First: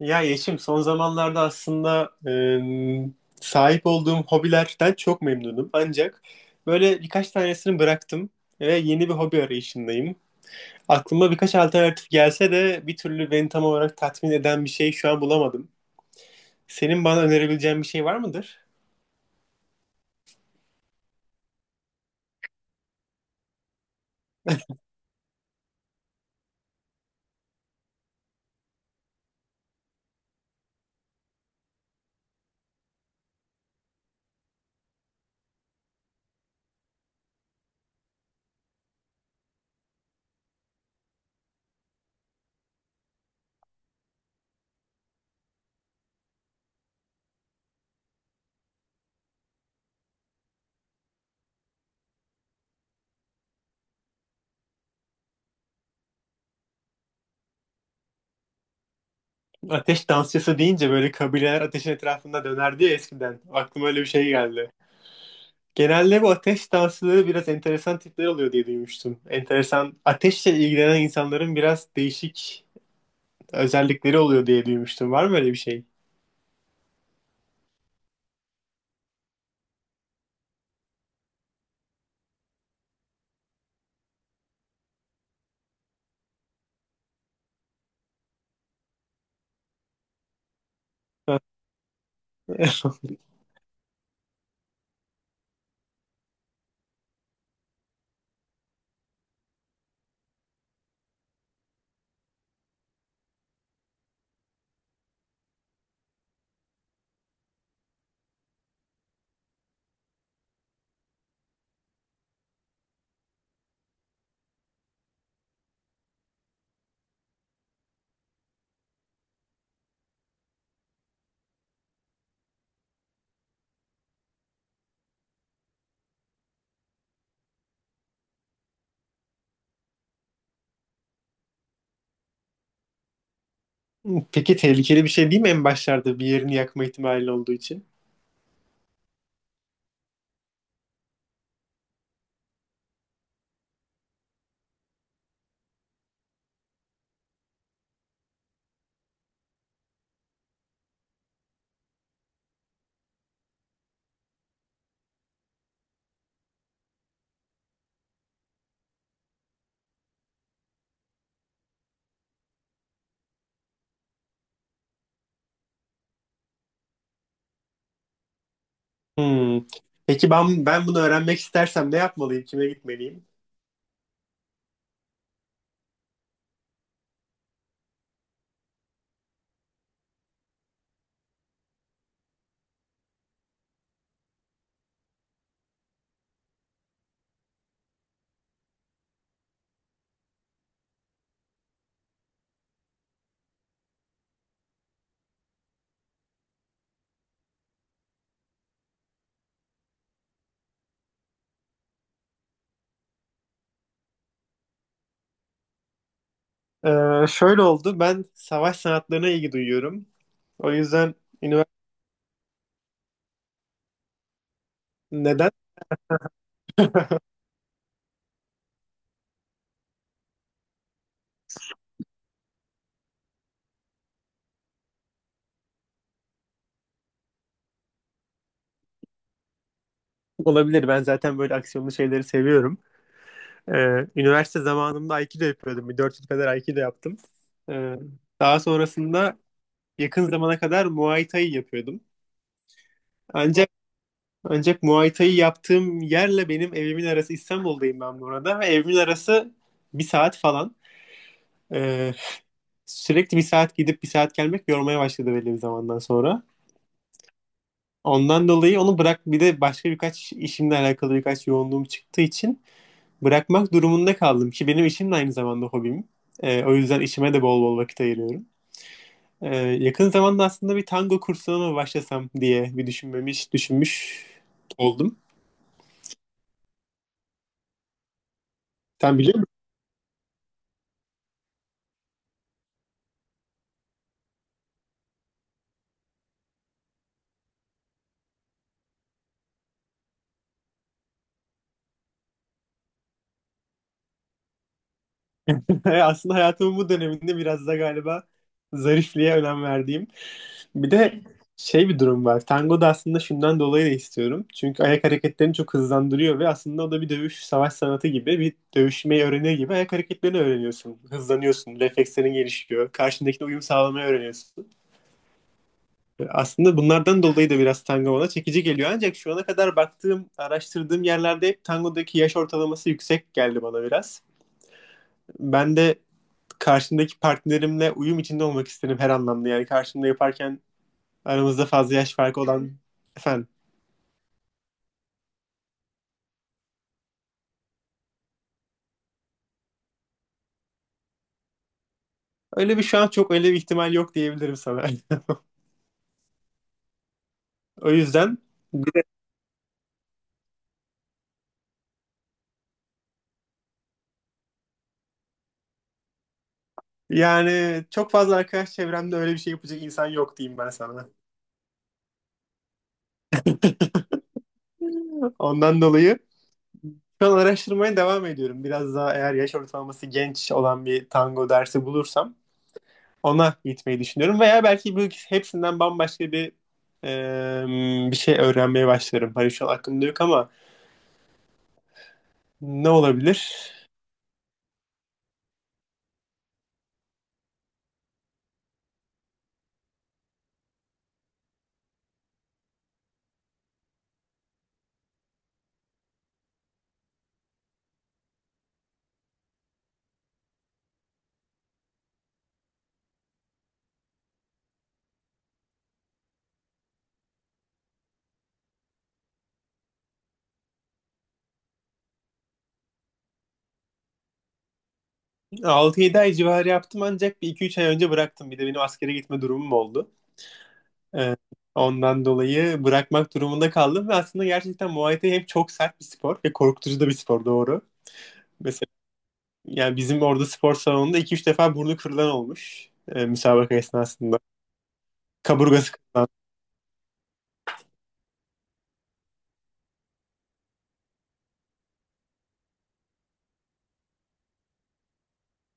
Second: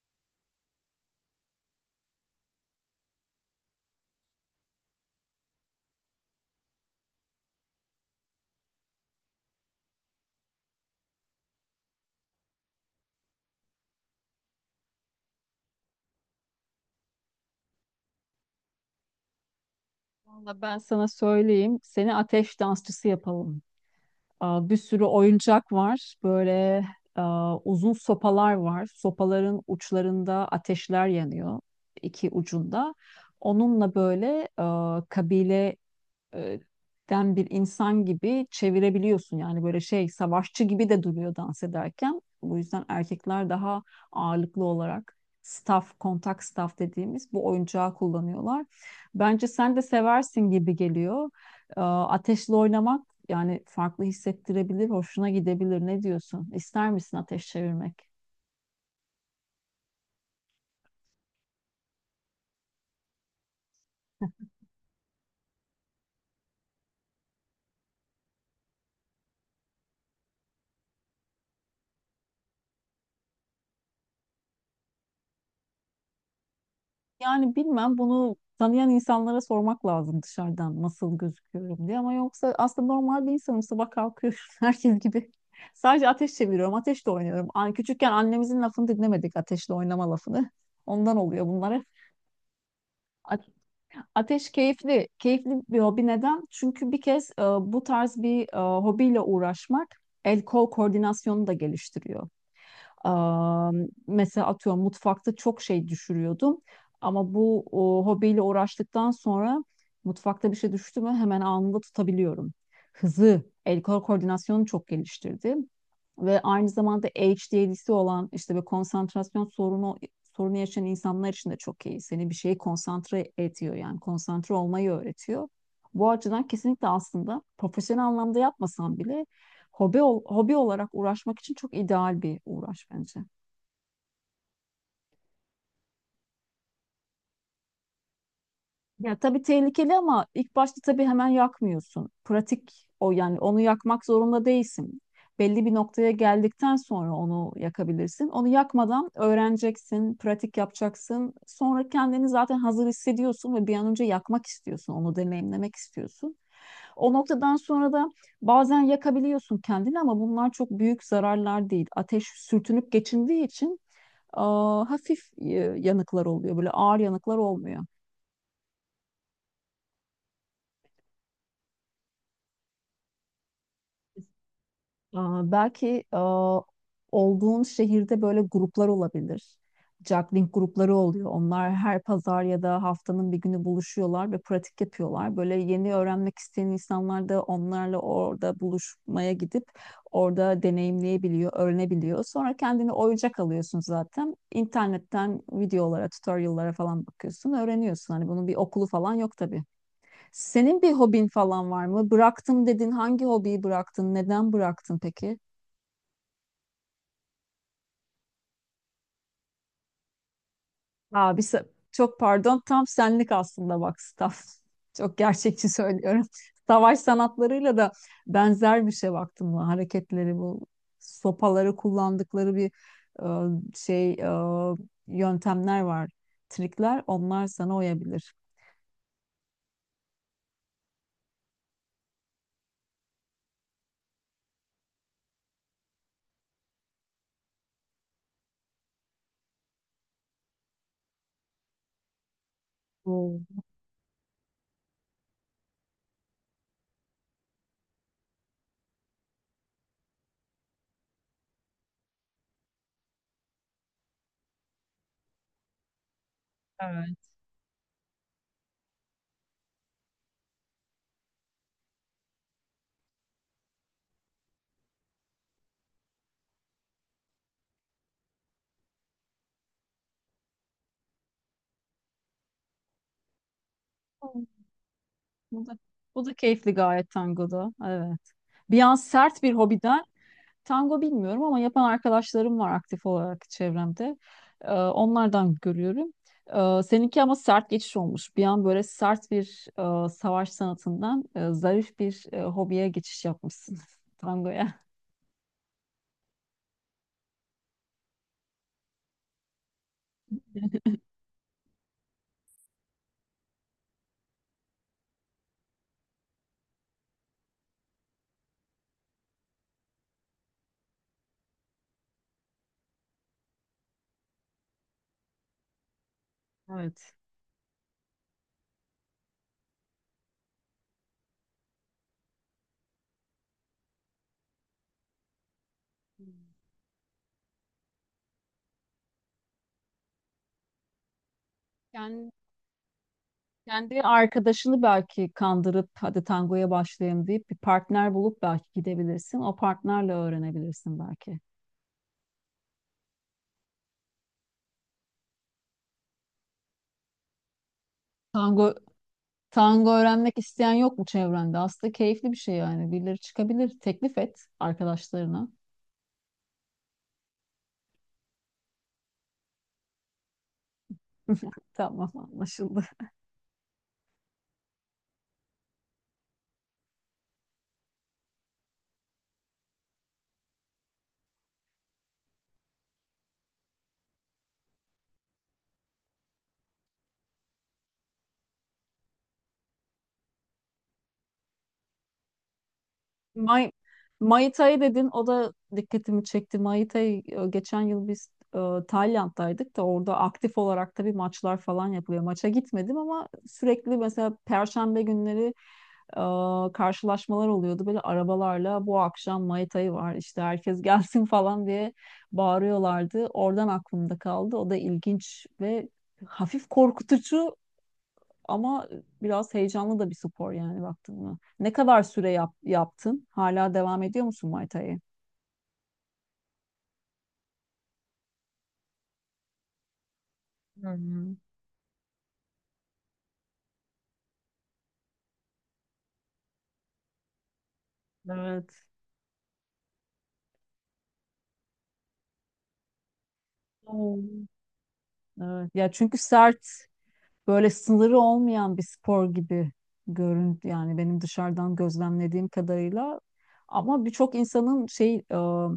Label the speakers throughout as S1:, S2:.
S1: Ya Yeşim, son zamanlarda aslında sahip olduğum hobilerden çok memnunum. Ancak böyle birkaç tanesini bıraktım ve yeni bir hobi arayışındayım. Aklıma birkaç alternatif gelse de bir türlü beni tam olarak tatmin eden bir şey şu an bulamadım. Senin bana önerebileceğin bir şey var mıdır?
S2: Valla ben sana söyleyeyim. Seni ateş dansçısı yapalım. Bir sürü oyuncak var. Böyle uzun sopalar var. Sopaların uçlarında ateşler yanıyor. İki ucunda. Onunla böyle aa, kabile e, den bir insan gibi çevirebiliyorsun. Yani böyle şey savaşçı gibi de duruyor dans ederken. Bu yüzden erkekler daha ağırlıklı olarak staff, kontak staff dediğimiz bu oyuncağı kullanıyorlar. Bence sen de seversin gibi geliyor. Ateşle oynamak yani farklı hissettirebilir, hoşuna gidebilir. Ne diyorsun? İster misin ateş çevirmek?
S1: Ateş dansçısı deyince böyle kabileler ateşin etrafında dönerdi ya eskiden. Aklıma öyle bir şey geldi. Genelde bu ateş dansçıları biraz enteresan tipler oluyor diye duymuştum. Enteresan, ateşle ilgilenen insanların biraz değişik özellikleri oluyor diye duymuştum. Var mı öyle bir şey?
S2: Yani bilmem bunu tanıyan insanlara sormak lazım dışarıdan nasıl gözüküyorum diye, ama yoksa aslında normal bir insanım, sabah kalkıyorum herkes gibi. Sadece ateş çeviriyorum, ateşle oynuyorum. An küçükken annemizin lafını dinlemedik, ateşle oynama lafını. Ondan oluyor bunlara. A- Ateş keyifli, keyifli bir hobi. Neden? Çünkü bir kez bu tarz bir hobiyle uğraşmak el kol koordinasyonunu da geliştiriyor. Mesela atıyorum, mutfakta çok şey düşürüyordum. Ama bu hobiyle uğraştıktan sonra mutfakta bir şey düştü mü hemen anında tutabiliyorum. Hızı, el kol koordinasyonu çok geliştirdi ve aynı zamanda ADHD'si olan, işte bir konsantrasyon sorunu yaşayan insanlar için de çok iyi. Seni bir şeye konsantre ediyor, yani konsantre olmayı öğretiyor. Bu açıdan kesinlikle aslında profesyonel anlamda yapmasan bile hobi hobi olarak uğraşmak için çok ideal bir uğraş bence.
S1: Peki tehlikeli bir şey değil mi, en başlarda bir yerini yakma ihtimali olduğu için?
S2: Ya tabii tehlikeli, ama ilk başta tabii hemen yakmıyorsun. Pratik yani onu yakmak zorunda değilsin. Belli bir noktaya geldikten sonra onu yakabilirsin. Onu yakmadan öğreneceksin, pratik yapacaksın. Sonra kendini zaten hazır hissediyorsun ve bir an önce yakmak istiyorsun, onu deneyimlemek istiyorsun. O noktadan sonra da bazen yakabiliyorsun kendini ama bunlar çok büyük zararlar değil. Ateş sürtünüp geçindiği için hafif yanıklar oluyor, böyle ağır yanıklar olmuyor.
S1: Hmm. Peki ben bunu öğrenmek istersem ne yapmalıyım? Kime gitmeliyim?
S2: Belki olduğun şehirde böyle gruplar olabilir. Juggling grupları oluyor. Onlar her pazar ya da haftanın bir günü buluşuyorlar ve pratik yapıyorlar. Böyle yeni öğrenmek isteyen insanlar da onlarla orada buluşmaya gidip orada deneyimleyebiliyor, öğrenebiliyor. Sonra kendini oyuncak alıyorsun zaten. İnternetten videolara, tutorial'lara falan bakıyorsun, öğreniyorsun. Hani bunun bir okulu falan yok tabii. Senin bir hobin falan var mı? Bıraktım dedin. Hangi hobiyi bıraktın? Neden bıraktın peki?
S1: Şöyle oldu. Ben savaş sanatlarına ilgi duyuyorum. O yüzden
S2: Abi sa-
S1: üniversite
S2: Çok pardon, tam senlik aslında bak, staff. Çok
S1: neden
S2: gerçekçi söylüyorum. Savaş sanatlarıyla da benzer bir şey baktın mı? Hareketleri, bu sopaları kullandıkları bir e, şey e, yöntemler var. Trikler, onlar sana uyabilir.
S1: olabilir? Ben zaten böyle aksiyonlu şeyleri seviyorum. Üniversite zamanımda Aikido yapıyordum. Bir 4 yıl kadar Aikido yaptım. Ee, daha sonrasında yakın zamana kadar Muay Thai yapıyordum.
S2: Oo,
S1: Ancak Ancak Muay Thai yaptığım yerle benim evimin arası, İstanbul'dayım ben bu arada, ve evimin arası bir saat falan. Ee, sürekli bir saat gidip bir saat gelmek yormaya başladı belli bir zamandan sonra.
S2: evet.
S1: Ondan dolayı onu bırak, bir de başka birkaç işimle alakalı birkaç yoğunluğum çıktığı için bırakmak durumunda kaldım ki benim işim de aynı zamanda hobim. O yüzden işime de bol bol vakit ayırıyorum. Yakın zamanda aslında bir tango kursuna mı başlasam diye bir düşünmüş oldum.
S2: Bu da, bu da keyifli gayet tangoda. Evet. Bir an
S1: Sen
S2: sert
S1: biliyor...
S2: bir hobiden. Tango bilmiyorum ama yapan arkadaşlarım var aktif olarak çevremde. Onlardan görüyorum. Seninki ama sert geçiş olmuş. Bir an böyle sert bir savaş sanatından zarif bir hobiye geçiş yapmışsın tangoya.
S1: Aslında hayatımın bu döneminde biraz da galiba zarifliğe önem verdiğim. Bir de şey, bir durum var. Tango da aslında şundan dolayı da istiyorum. Çünkü ayak hareketlerini çok hızlandırıyor ve aslında o da bir dövüş, savaş sanatı gibi, bir dövüşmeyi öğrenir gibi ayak hareketlerini öğreniyorsun. Hızlanıyorsun, reflekslerin gelişiyor, karşındakine uyum sağlamayı öğreniyorsun. Aslında
S2: Evet.
S1: bunlardan dolayı da biraz tango bana çekici geliyor. Ancak şu ana kadar baktığım, araştırdığım yerlerde hep tangodaki yaş ortalaması yüksek geldi bana biraz. Ben de karşımdaki partnerimle uyum içinde olmak isterim her anlamda. Yani karşımda yaparken aramızda fazla yaş
S2: Yani
S1: farkı olan... Efendim?
S2: kendi arkadaşını belki kandırıp hadi tangoya başlayayım deyip bir partner bulup belki gidebilirsin. O partnerle öğrenebilirsin belki.
S1: Öyle bir, şu an çok öyle bir ihtimal yok diyebilirim sana. O yüzden
S2: Tango Tango öğrenmek isteyen yok mu çevrende? Aslında keyifli bir şey yani. Birileri çıkabilir. Teklif et arkadaşlarına.
S1: yani çok fazla arkadaş çevremde öyle bir şey yapacak insan yok diyeyim ben sana.
S2: Tamam, anlaşıldı.
S1: Ondan dolayı şu an araştırmaya devam ediyorum. Biraz daha, eğer yaş ortalaması genç olan bir tango dersi bulursam, ona gitmeyi düşünüyorum. Veya belki bu hepsinden bambaşka bir şey öğrenmeye başlarım. Hani şu an aklımda yok ama ne
S2: May
S1: olabilir?
S2: Mai Tai dedin, o da dikkatimi çekti. Mai Tai, geçen yıl biz Tayland'daydık da orada aktif olarak tabii maçlar falan yapılıyor. Maça gitmedim ama sürekli mesela perşembe günleri karşılaşmalar oluyordu. Böyle arabalarla bu akşam Mai Tai var işte herkes gelsin falan diye bağırıyorlardı. Oradan aklımda kaldı. O da ilginç ve hafif korkutucu, ama biraz heyecanlı da bir spor yani, baktın mı? Ne kadar süre yaptın? Hala devam ediyor musun Muay Thai'ye?
S1: Altı yedi ay civarı yaptım ancak bir iki üç ay önce bıraktım. Bir de benim askere gitme durumum oldu.
S2: Hmm,
S1: Ee, ondan dolayı bırakmak durumunda kaldım ve aslında gerçekten Muay Thai hem çok sert bir spor ve korkutucu da bir spor, doğru.
S2: evet.
S1: Mesela yani bizim orada spor salonunda iki üç defa burnu kırılan olmuş müsabaka esnasında.
S2: Oo. Evet. Ya
S1: Kaburgası
S2: çünkü
S1: kırılan.
S2: sert, böyle sınırı olmayan bir spor gibi görün yani, benim dışarıdan gözlemlediğim kadarıyla. Ama birçok insanın şey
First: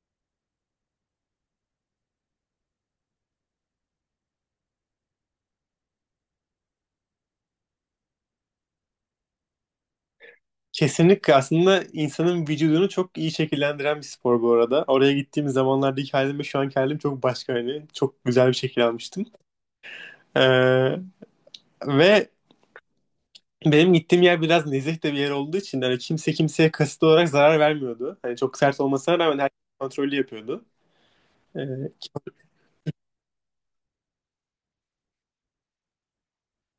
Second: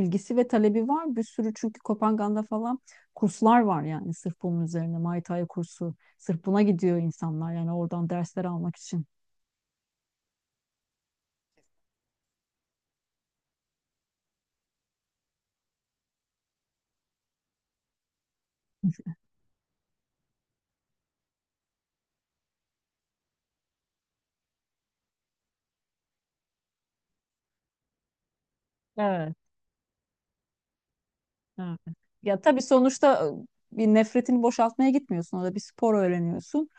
S2: ilgisi ve talebi var. Bir sürü, çünkü Kopenhag'da falan kurslar var yani sırf bunun üzerine Muay Thai kursu. Sırf buna gidiyor insanlar yani oradan dersler almak için.
S1: Kesinlikle aslında insanın vücudunu çok iyi şekillendiren bir spor bu arada. Oraya gittiğim zamanlardaki halim ve şu anki halim çok başka hani. Çok güzel bir şekil almıştım. Ee, ve benim gittiğim yer biraz nezih de bir yer olduğu için hani kimse kimseye kasıtlı olarak zarar vermiyordu. Hani çok sert olmasına
S2: Evet.
S1: rağmen herkes kontrollü yapıyordu. Ee,
S2: Evet. Ya tabii sonuçta bir nefretini boşaltmaya gitmiyorsun. Orada bir spor öğreniyorsun.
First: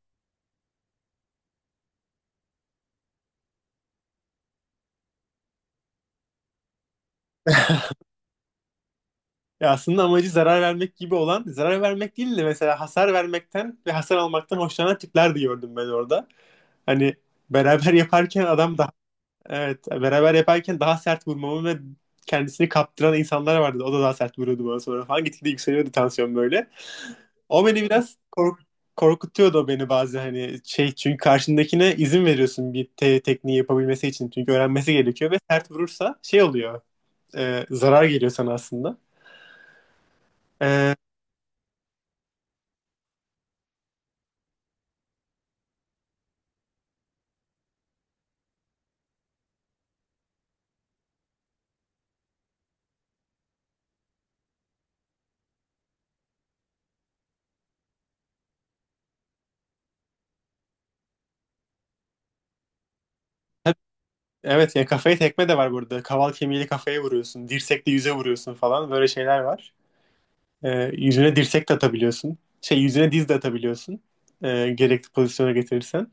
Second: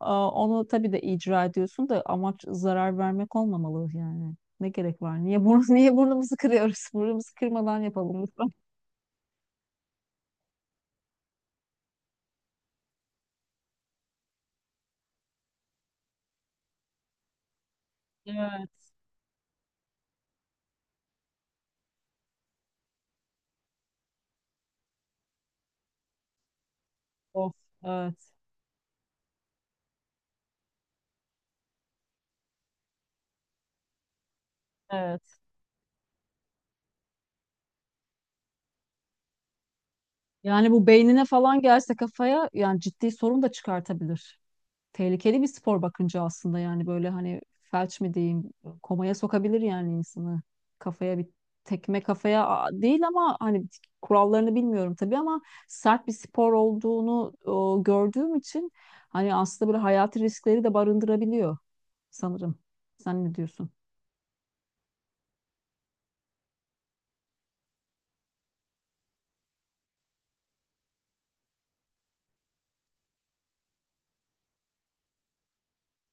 S2: Onu tabii de icra ediyorsun da amaç zarar vermek olmamalı yani. Ne gerek var? Niye burnu, niye burnumuzu kırıyoruz? Burnumuzu kırmadan yapalım lütfen.
S1: ya aslında amacı zarar vermek gibi olan, zarar vermek değil de mesela hasar vermekten ve hasar almaktan hoşlanan tipler de gördüm ben orada. Hani beraber yaparken
S2: Evet,
S1: adam daha, evet, beraber yaparken daha sert vurmamı ve kendisini kaptıran insanlar vardı. O da daha sert vuruyordu bana sonra falan. Gitgide yükseliyordu tansiyon böyle.
S2: of,
S1: O beni biraz
S2: evet,
S1: korkutuyordu beni, bazı hani şey, çünkü karşındakine izin veriyorsun bir tekniği yapabilmesi için, çünkü öğrenmesi gerekiyor, ve
S2: evet.
S1: sert vurursa şey oluyor, zarar geliyor sana aslında.
S2: Yani bu
S1: E,
S2: beynine falan gelse kafaya yani ciddi sorun da çıkartabilir. Tehlikeli bir spor bakınca aslında yani, böyle hani felç mi diyeyim, komaya sokabilir yani insanı, kafaya bir tekme, değil ama hani kurallarını bilmiyorum tabii, ama sert bir spor olduğunu gördüğüm için hani aslında böyle hayati riskleri de barındırabiliyor sanırım. Sen ne diyorsun?
S1: evet ya, kafaya tekme de var burada. Kaval kemiğiyle kafaya vuruyorsun, dirsekle yüze vuruyorsun falan, böyle şeyler var. Yüzüne dirsek de atabiliyorsun. Şey, yüzüne diz de atabiliyorsun. Gerekli pozisyona getirirsen.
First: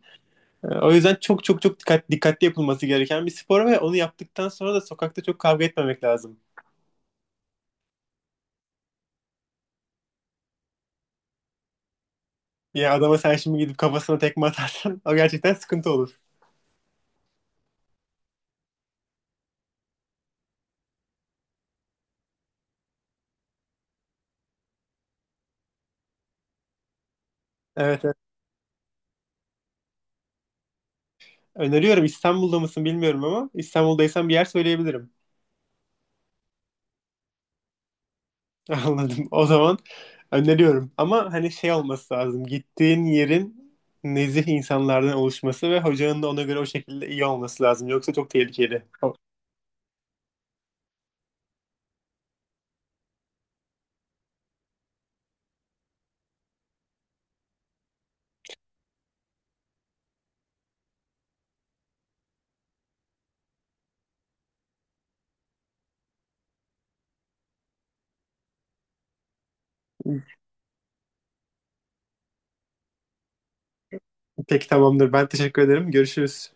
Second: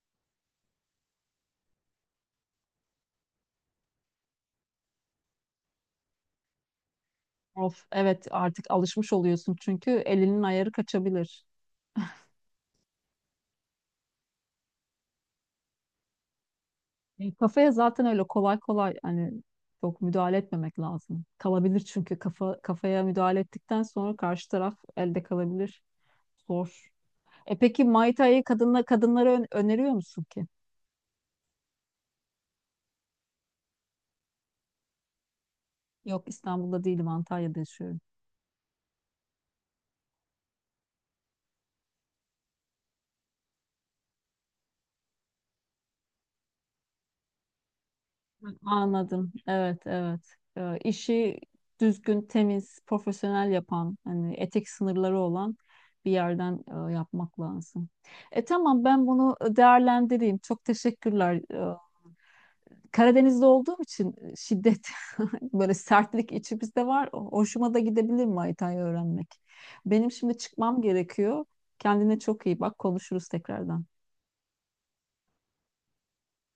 S1: O yüzden çok çok çok dikkatli yapılması gereken bir spor ve onu yaptıktan sonra da sokakta çok kavga etmemek lazım.
S2: Of evet, artık alışmış oluyorsun çünkü elinin ayarı kaçabilir.
S1: Ya adama sen şimdi gidip kafasına tekme atarsan o gerçekten sıkıntı olur.
S2: Kafaya zaten öyle kolay kolay hani çok müdahale etmemek lazım. Kalabilir çünkü kafa kafaya müdahale ettikten sonra karşı taraf elde kalabilir. Zor. E peki
S1: Evet,
S2: Muay
S1: evet.
S2: Thai'yi kadınla, öneriyor musun ki?
S1: Öneriyorum. İstanbul'da mısın bilmiyorum ama İstanbul'daysan bir yer söyleyebilirim.
S2: Yok, İstanbul'da değilim, Antalya'da yaşıyorum.
S1: Anladım. O zaman öneriyorum. Ama hani şey olması lazım. Gittiğin yerin nezih insanlardan oluşması ve hocanın da ona göre, o şekilde iyi olması lazım. Yoksa çok
S2: Hı.
S1: tehlikeli.
S2: Anladım. Evet, evet. İşi düzgün, temiz, profesyonel yapan, hani etik sınırları olan bir yerden yapmak lazım. E tamam, ben bunu değerlendireyim. Çok teşekkürler. Karadeniz'de olduğum için şiddet, böyle sertlik içimizde var. Hoşuma da gidebilir Maytay'ı öğrenmek. Benim şimdi çıkmam gerekiyor. Kendine çok iyi bak. Konuşuruz tekrardan.
S1: Peki, tamamdır. Ben teşekkür ederim. Görüşürüz.